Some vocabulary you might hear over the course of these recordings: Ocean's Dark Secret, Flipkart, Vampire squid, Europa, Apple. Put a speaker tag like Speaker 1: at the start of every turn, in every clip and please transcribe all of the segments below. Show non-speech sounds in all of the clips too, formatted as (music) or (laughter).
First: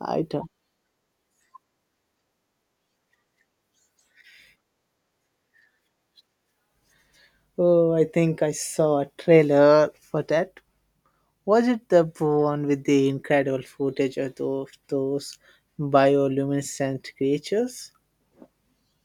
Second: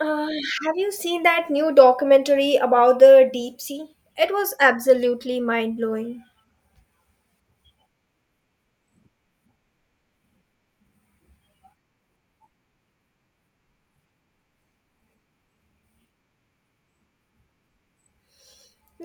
Speaker 1: I
Speaker 2: Uh,
Speaker 1: don't.
Speaker 2: have you seen that new documentary about the deep sea? It was absolutely mind blowing.
Speaker 1: Oh, I think I saw a trailer for that. Was it the one with the incredible footage of those bioluminescent creatures?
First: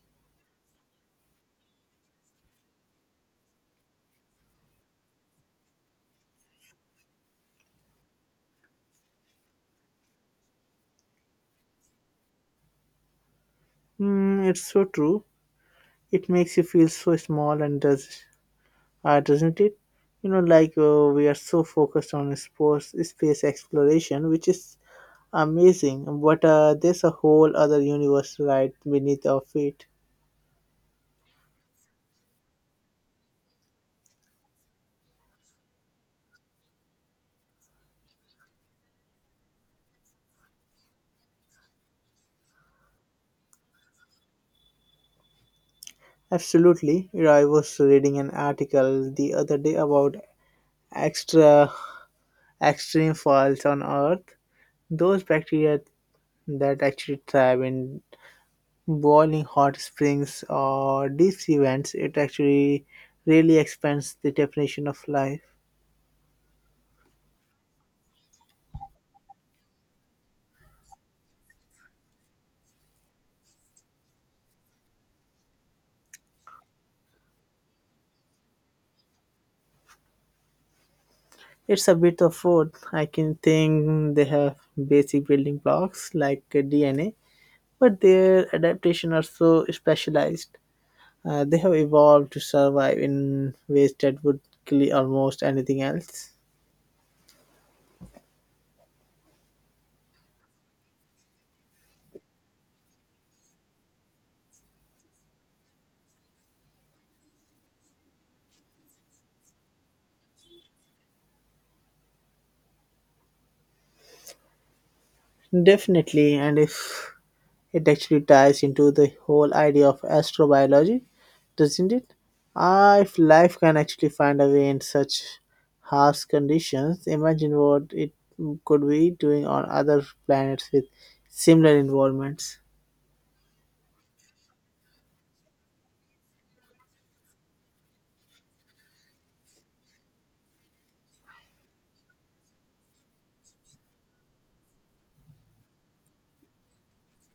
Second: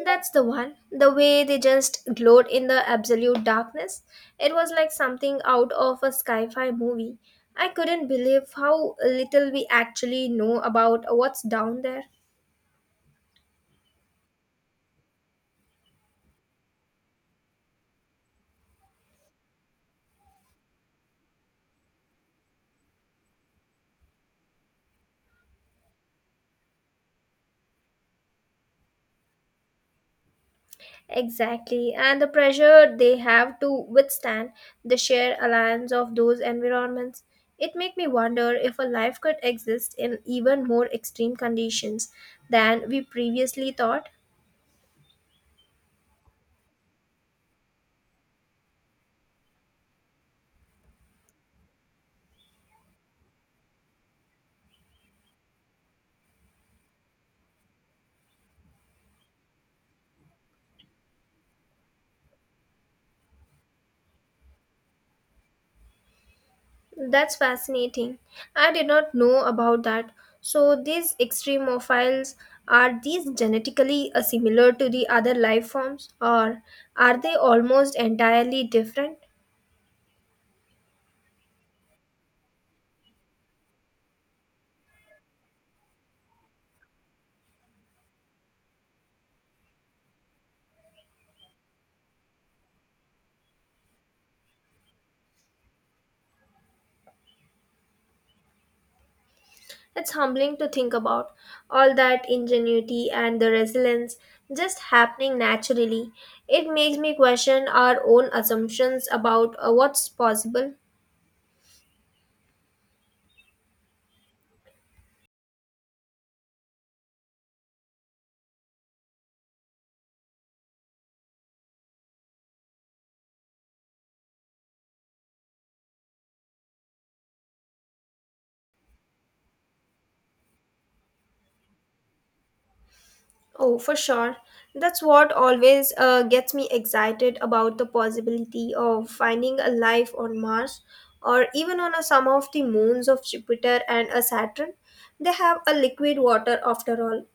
Speaker 2: That's the one. The way they just glowed in the absolute darkness. It was like something out of a sci fi movie. I couldn't believe how little we actually know about what's down there.
Speaker 1: Mm, it's so true. It makes you feel so small and does, doesn't it? We are so focused on sports, space exploration, which is amazing. But there's a whole other universe right beneath our feet.
Speaker 2: Exactly, and the pressure they have to withstand the sheer alliance of those environments. It makes me wonder if a life could exist in even more extreme conditions than we previously thought.
Speaker 1: Absolutely. I was reading an article the other day about extra extreme faults on Earth. Those bacteria that actually thrive in boiling hot springs or deep sea vents, it actually really expands the definition of life.
Speaker 2: That's fascinating. I did not know about that. So these extremophiles are these genetically similar to the other life forms, or are they almost entirely different?
Speaker 1: It's a bit of both. I can think they have basic building blocks like DNA, but their adaptation are so specialized. They have evolved to survive in ways that would kill almost anything else.
Speaker 2: It's humbling to think about all that ingenuity and the resilience just happening naturally. It makes me question our own assumptions about what's possible.
Speaker 1: Definitely, and if it actually ties into the whole idea of astrobiology, doesn't it? If life can actually find a way in such harsh conditions, imagine what it could be doing on other planets with similar environments.
Speaker 2: Oh, for sure. That's what always gets me excited about the possibility of finding a life on Mars, or even on a, some of the moons of Jupiter and a Saturn. They have a liquid water after all.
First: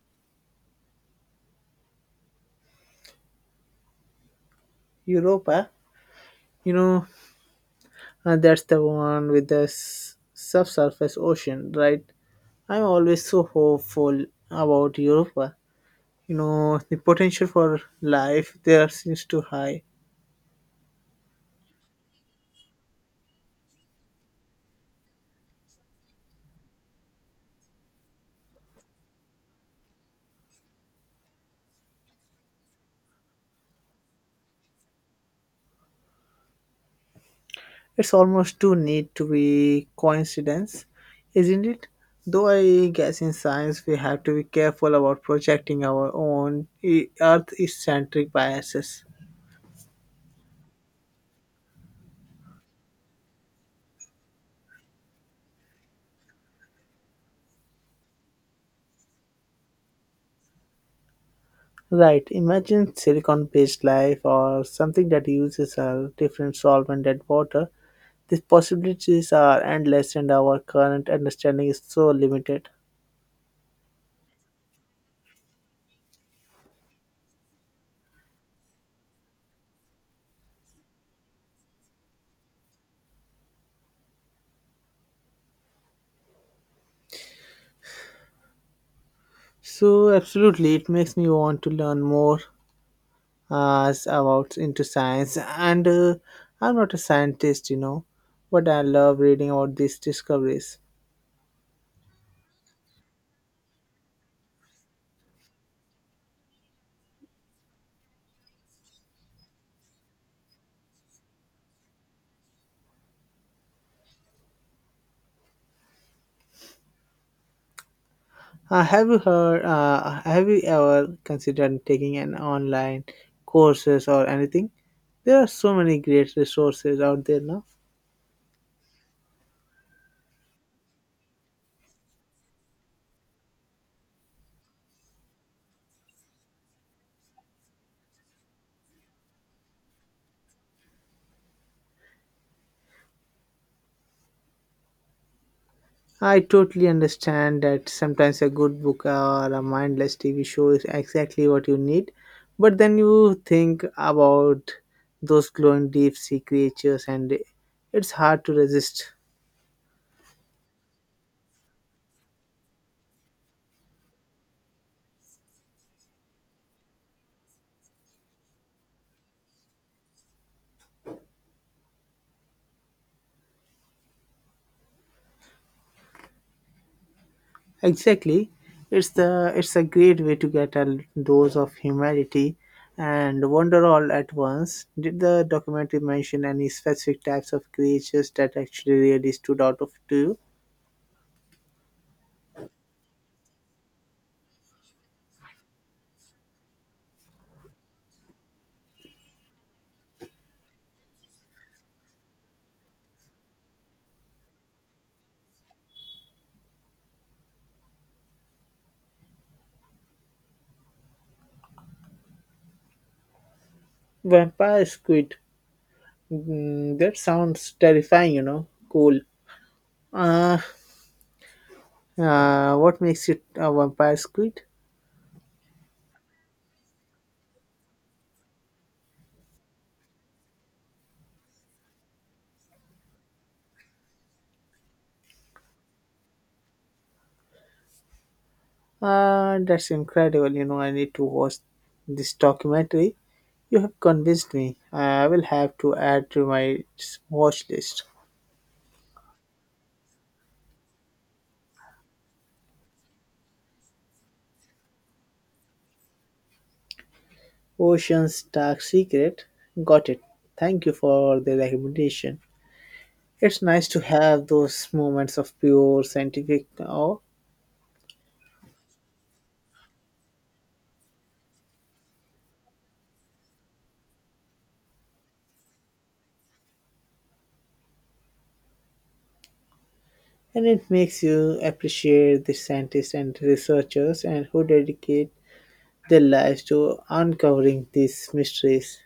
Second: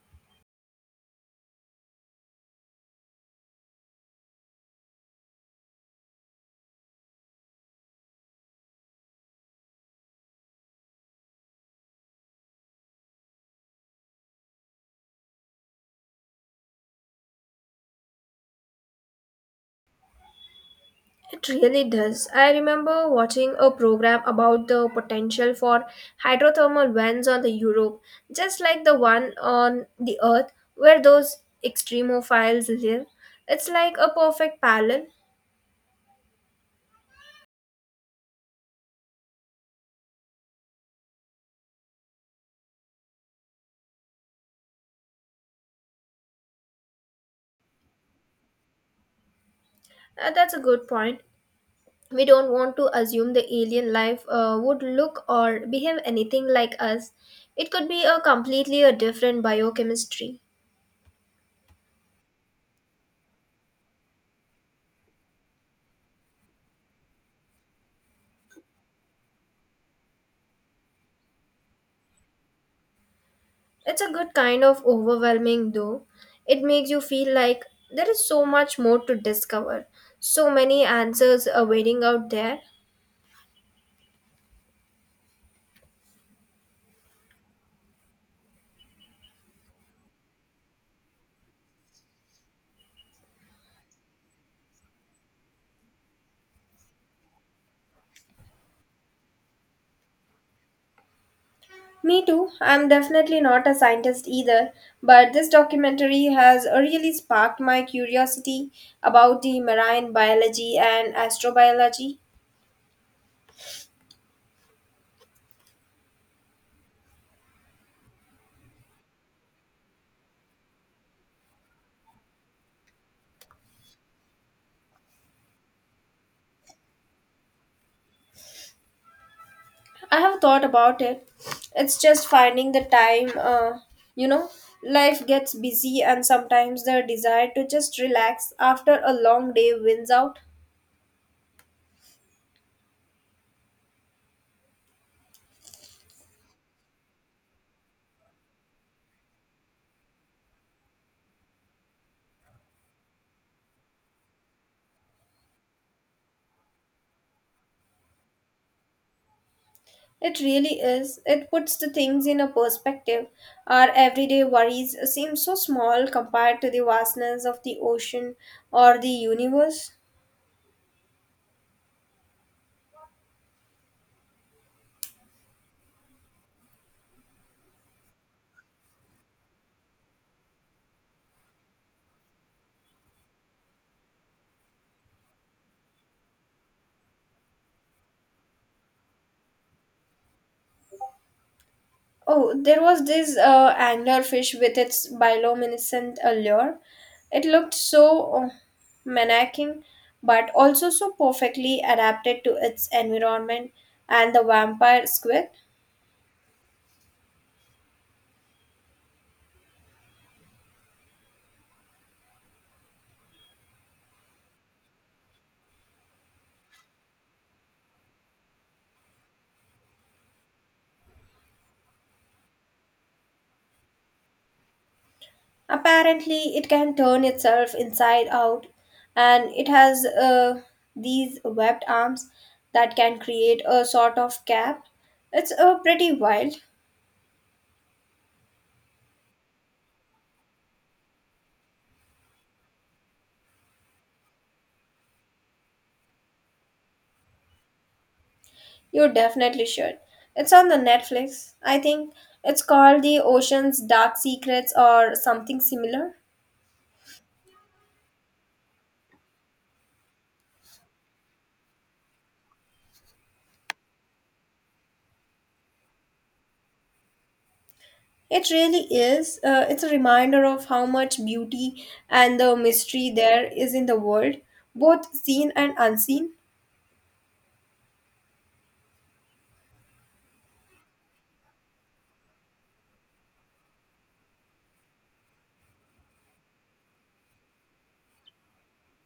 Speaker 1: Europa, you know, that's the one with the subsurface ocean, right? I'm always so hopeful about Europa. You know, the potential for life there seems too high.
Speaker 2: It really does. I remember watching a program about the potential for hydrothermal vents on the Europe, just like the one on the Earth where those extremophiles live. It's like a perfect parallel.
Speaker 1: It's almost too neat to be coincidence, isn't it? Though I guess in science we have to be careful about projecting our own Earth-centric biases.
Speaker 2: That's a good point. We don't want to assume the alien life would look or behave anything like us. It could be a completely a different biochemistry.
Speaker 1: Right. Imagine silicon-based life or something that uses a different solvent than water. These possibilities are endless, and our current understanding is so limited.
Speaker 2: It's a good kind of overwhelming, though. It makes you feel like there is so much more to discover, so many answers are waiting out there.
Speaker 1: So, absolutely, it makes me want to learn more about into science. And I'm not a scientist, you know, but I love reading about these discoveries.
Speaker 2: Me too. I'm definitely not a scientist either, but this documentary has really sparked my curiosity about the marine biology and astrobiology.
Speaker 1: Have you heard? Have you ever considered taking an online courses or anything? There are so many great resources out there now.
Speaker 2: I have thought about it. It's just finding the time, you know, life gets busy and sometimes the desire to just relax after a long day wins out.
Speaker 1: I totally understand that sometimes a good book or a mindless TV show is exactly what you need, but then you think about those glowing deep sea creatures and it's hard to resist.
Speaker 2: It really is. It puts the things in a perspective. Our everyday worries seem so small compared to the vastness of the ocean or the universe.
Speaker 1: Exactly. It's a great way to get a dose of humanity and wonder all at once. Did the documentary mention any specific types of creatures that actually really stood out of to you?
Speaker 2: Oh, there was this anglerfish with its bioluminescent allure. It looked so menacing, but also so perfectly adapted to its environment. And the vampire squid?
Speaker 1: Vampire squid. Mm, that sounds terrifying, you know. Cool. Uh, what makes it a vampire squid?
Speaker 2: Apparently, it can turn itself inside out, and it has these webbed arms that can create a sort of cap. It's pretty wild.
Speaker 1: That's incredible, you know. I need to watch this documentary. You have convinced me. I will have to add to my watch list.
Speaker 2: You definitely should. It's on the Netflix. I think it's called The Ocean's Dark Secrets or something similar.
Speaker 1: Ocean's Dark Secret. Got it. Thank you for the recommendation. It's nice to have those moments of pure scientific awe,
Speaker 2: It really is. It's a reminder of how much beauty and the mystery there is in the world, both seen and unseen.
Speaker 1: and it makes you appreciate the scientists and researchers and who dedicate their lives to uncovering these mysteries.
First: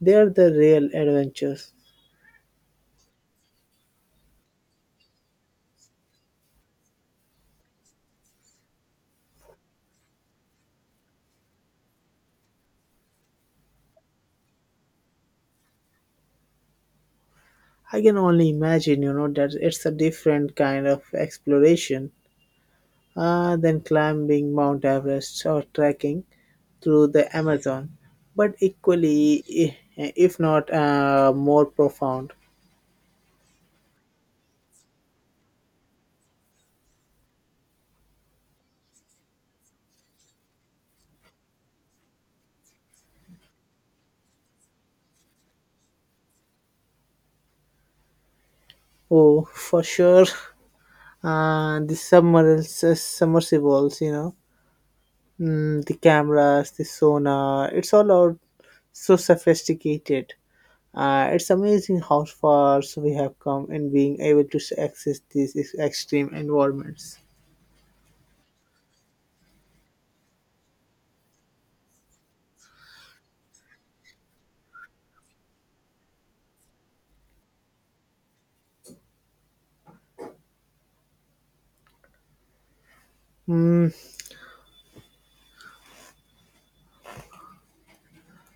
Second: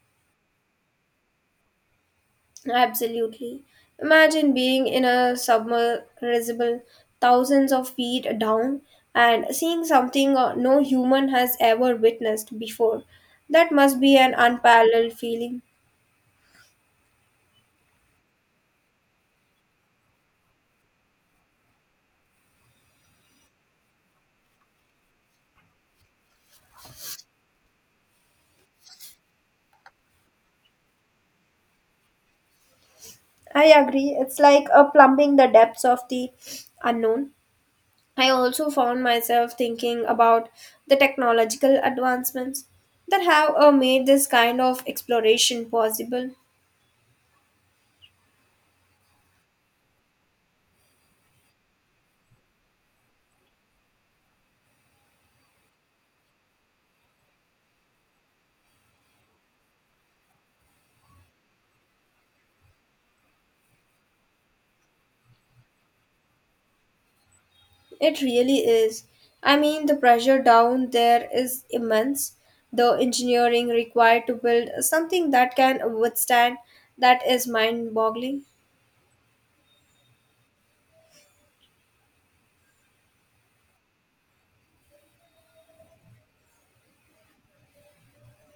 Speaker 1: They are the real adventures.
Speaker 2: Absolutely. Imagine being in a submersible thousands of feet down and seeing something no human has ever witnessed before. That must be an unparalleled feeling.
Speaker 1: I can only imagine, you know, that it's a different kind of exploration than climbing Mount Everest or trekking through the Amazon, but equally, if not more profound.
Speaker 2: I agree. It's like a plumbing the depths of the unknown. I also found myself thinking about the technological advancements that have made this kind of exploration possible.
Speaker 1: Oh, for sure, (laughs) uh, submersibles, you know, mm, the cameras, the sonar, it's all out so sophisticated. It's amazing how far so we have come in being able to access these extreme environments.
Speaker 2: It really is. I mean, the pressure down there is immense. The engineering required to build something that can withstand that is mind boggling.
Speaker 1: Mm,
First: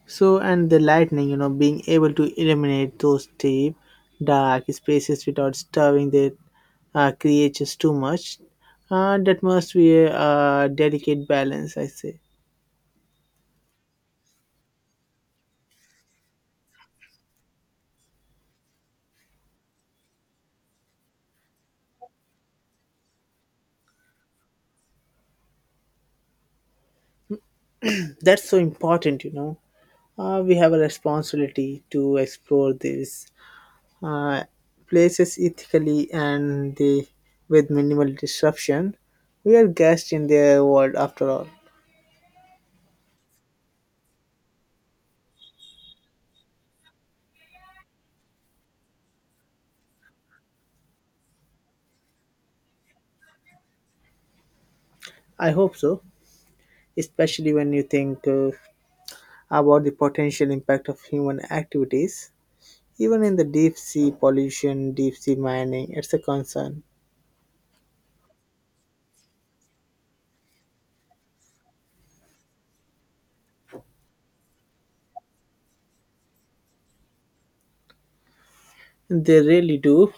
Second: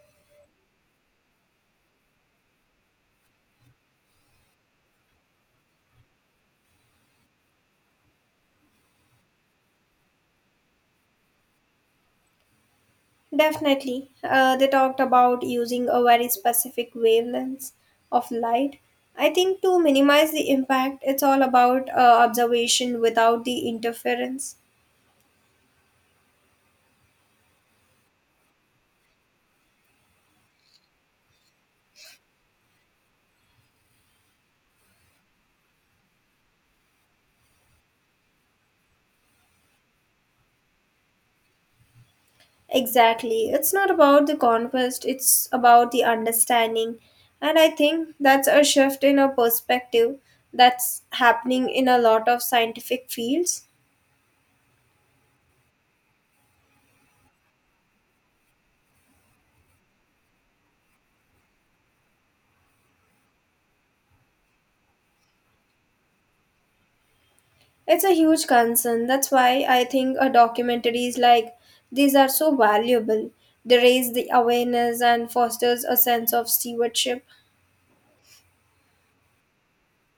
Speaker 1: so, and the lightning, you know, being able to illuminate those deep, dark spaces without disturbing the creatures too much. That must be a, delicate balance, I say.
Speaker 2: Definitely. They talked about using a very specific wavelength of light. I think to minimize the impact, it's all about observation without the interference.
Speaker 1: That's so important, you know. We have a responsibility to explore this uh, places ethically and they, with minimal disruption. We are guests in their world after all.
Speaker 2: Exactly. It's not about the conquest, it's about the understanding. And I think that's a shift in a perspective that's happening in a lot of scientific fields.
Speaker 1: I hope so, especially when you think about the potential impact of human activities. Even in the deep sea pollution, deep sea mining, it's a concern.
Speaker 2: It's a huge concern. That's why I think a documentaries like these are so valuable. They raise the awareness and fosters a sense of stewardship.
Speaker 1: They really do.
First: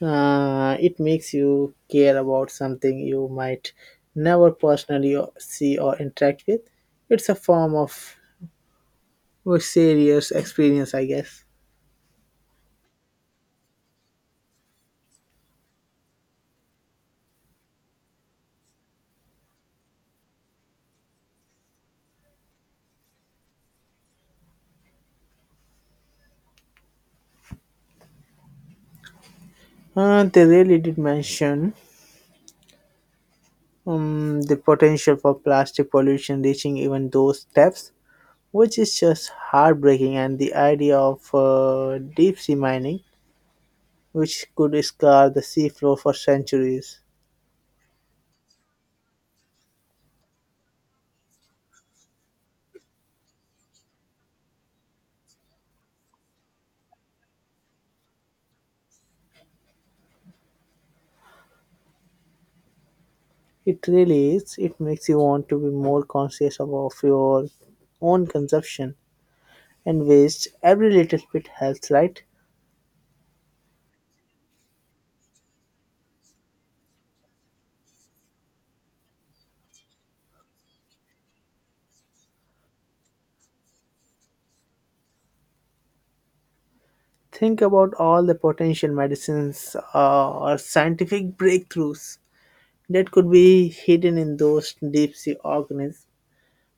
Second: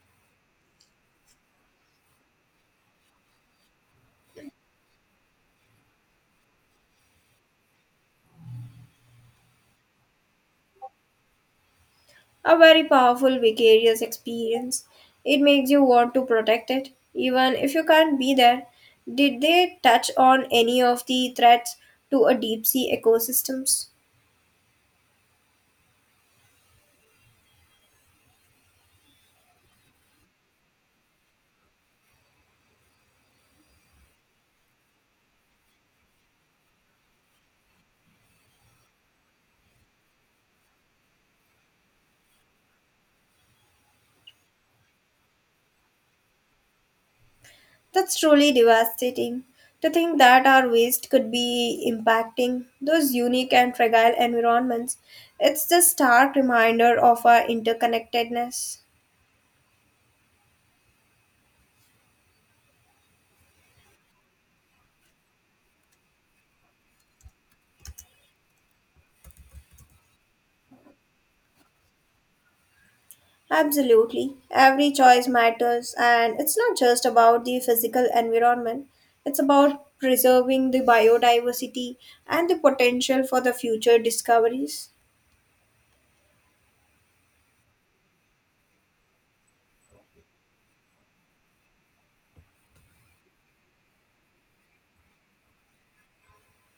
Speaker 1: It makes you care about something you might never personally see or interact with. It's a form of was serious experience, I guess.
Speaker 2: A very powerful vicarious experience. It makes you want to protect it, even if you can't be there. Did they touch on any of the threats to a deep sea ecosystems?
Speaker 1: They really did mention the potential for plastic pollution reaching even those depths, which is just heartbreaking, and the idea of deep sea mining, which could scar the seafloor for centuries.
Speaker 2: That's truly devastating. To think that our waste could be impacting those unique and fragile environments, it's the stark reminder of our interconnectedness.
Speaker 1: It really is. It makes you want to be more conscious of your own consumption and waste. Every little bit helps, right?
Speaker 2: Absolutely. Every choice matters, and it's not just about the physical environment, it's about preserving the biodiversity and the potential for the future discoveries.
Speaker 1: Think about all the potential medicines or scientific breakthroughs that could be hidden in those deep sea organisms.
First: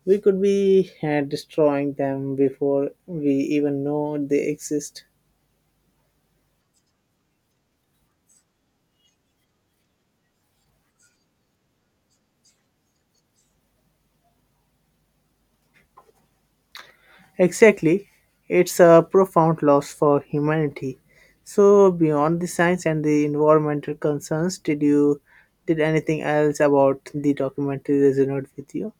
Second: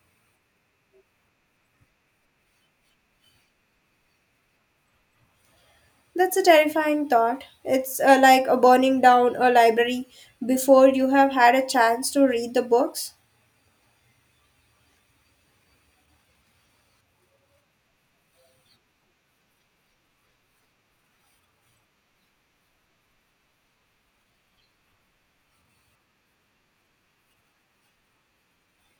Speaker 1: We could be destroying them before we even know they exist.
Speaker 2: That's a terrifying thought. It's like a burning down a library before you have had a chance to read the books.
Speaker 1: Exactly, it's a profound loss for humanity. So, beyond the science and the environmental concerns, did anything else about the documentary resonate with you?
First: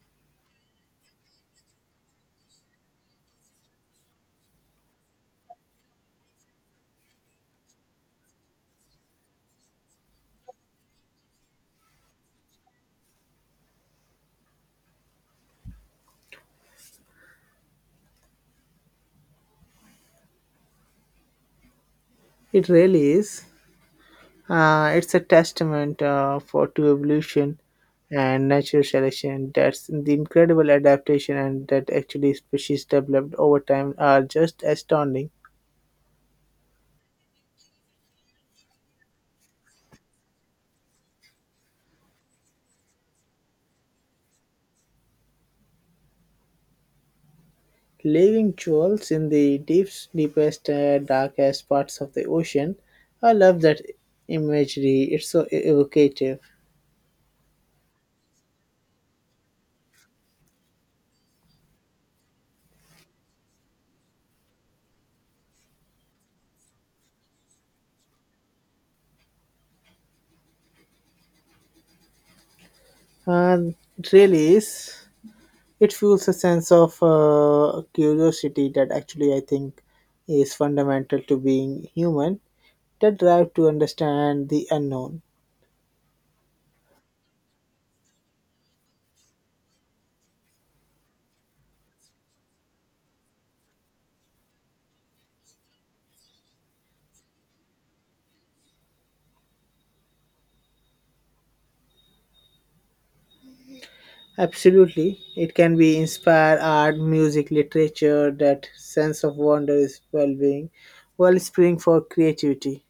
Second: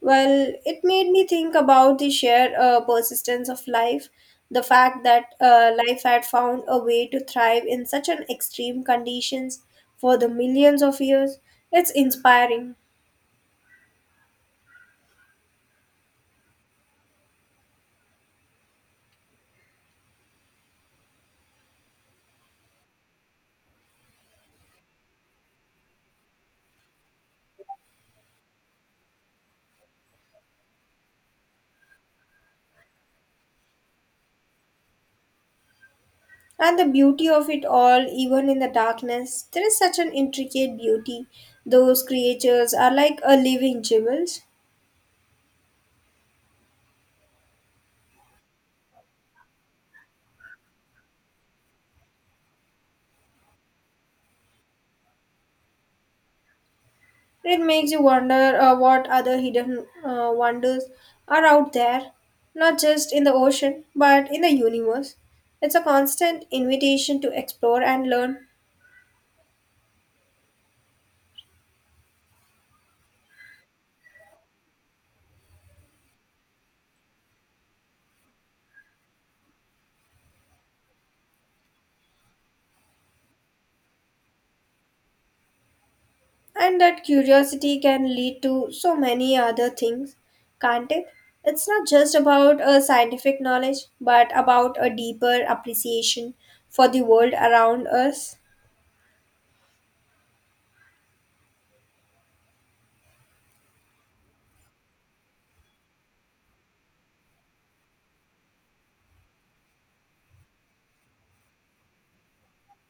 Speaker 2: Well, it made me think about the sheer persistence of life, the fact that life had found a way to thrive in such an extreme conditions for the millions of years. It's inspiring.
Speaker 1: It really is. It's a testament for to evolution and natural selection. That's the incredible adaptation and that actually species developed over time are just astounding.
Speaker 2: And the beauty of it all, even in the darkness, there is such an intricate beauty. Those creatures are like a living jewels.
Speaker 1: Living jewels in the deepest, darkest parts of the ocean. I love that imagery. It's so evocative.
Speaker 2: It makes you wonder what other hidden wonders are out there, not just in the ocean, but in the universe. It's a constant invitation to explore and learn,
Speaker 1: Uh, it really is. It fuels a sense of curiosity that actually I think is fundamental to being human, that drive to understand the unknown.
Speaker 2: and that curiosity can lead to so many other things, can't it? It's not just about a scientific knowledge, but about a deeper appreciation for the world around us.
Speaker 1: Absolutely. It can be inspire art, music, literature, that sense of wonder is wellspring for creativity.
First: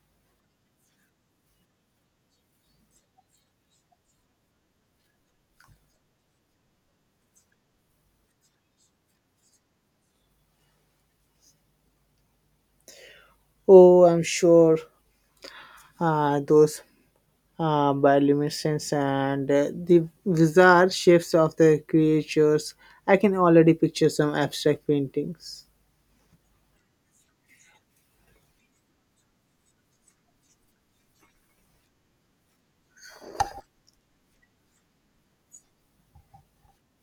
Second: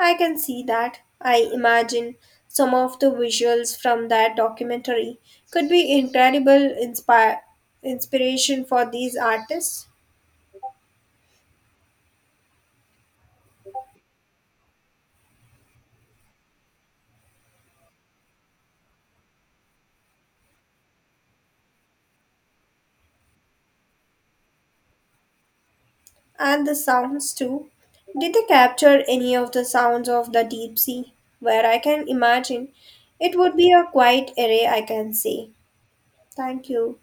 Speaker 2: I can see that. I imagine some of the visuals from that documentary could be incredible inspire inspiration for these artists
Speaker 1: Oh, I'm sure those bioluminescence and the bizarre shapes of the creatures. I can already picture some abstract paintings.
Speaker 2: and the sounds too. Did they capture any of the sounds of the deep sea? Where I can imagine it would be a quiet array, I can say. Thank you.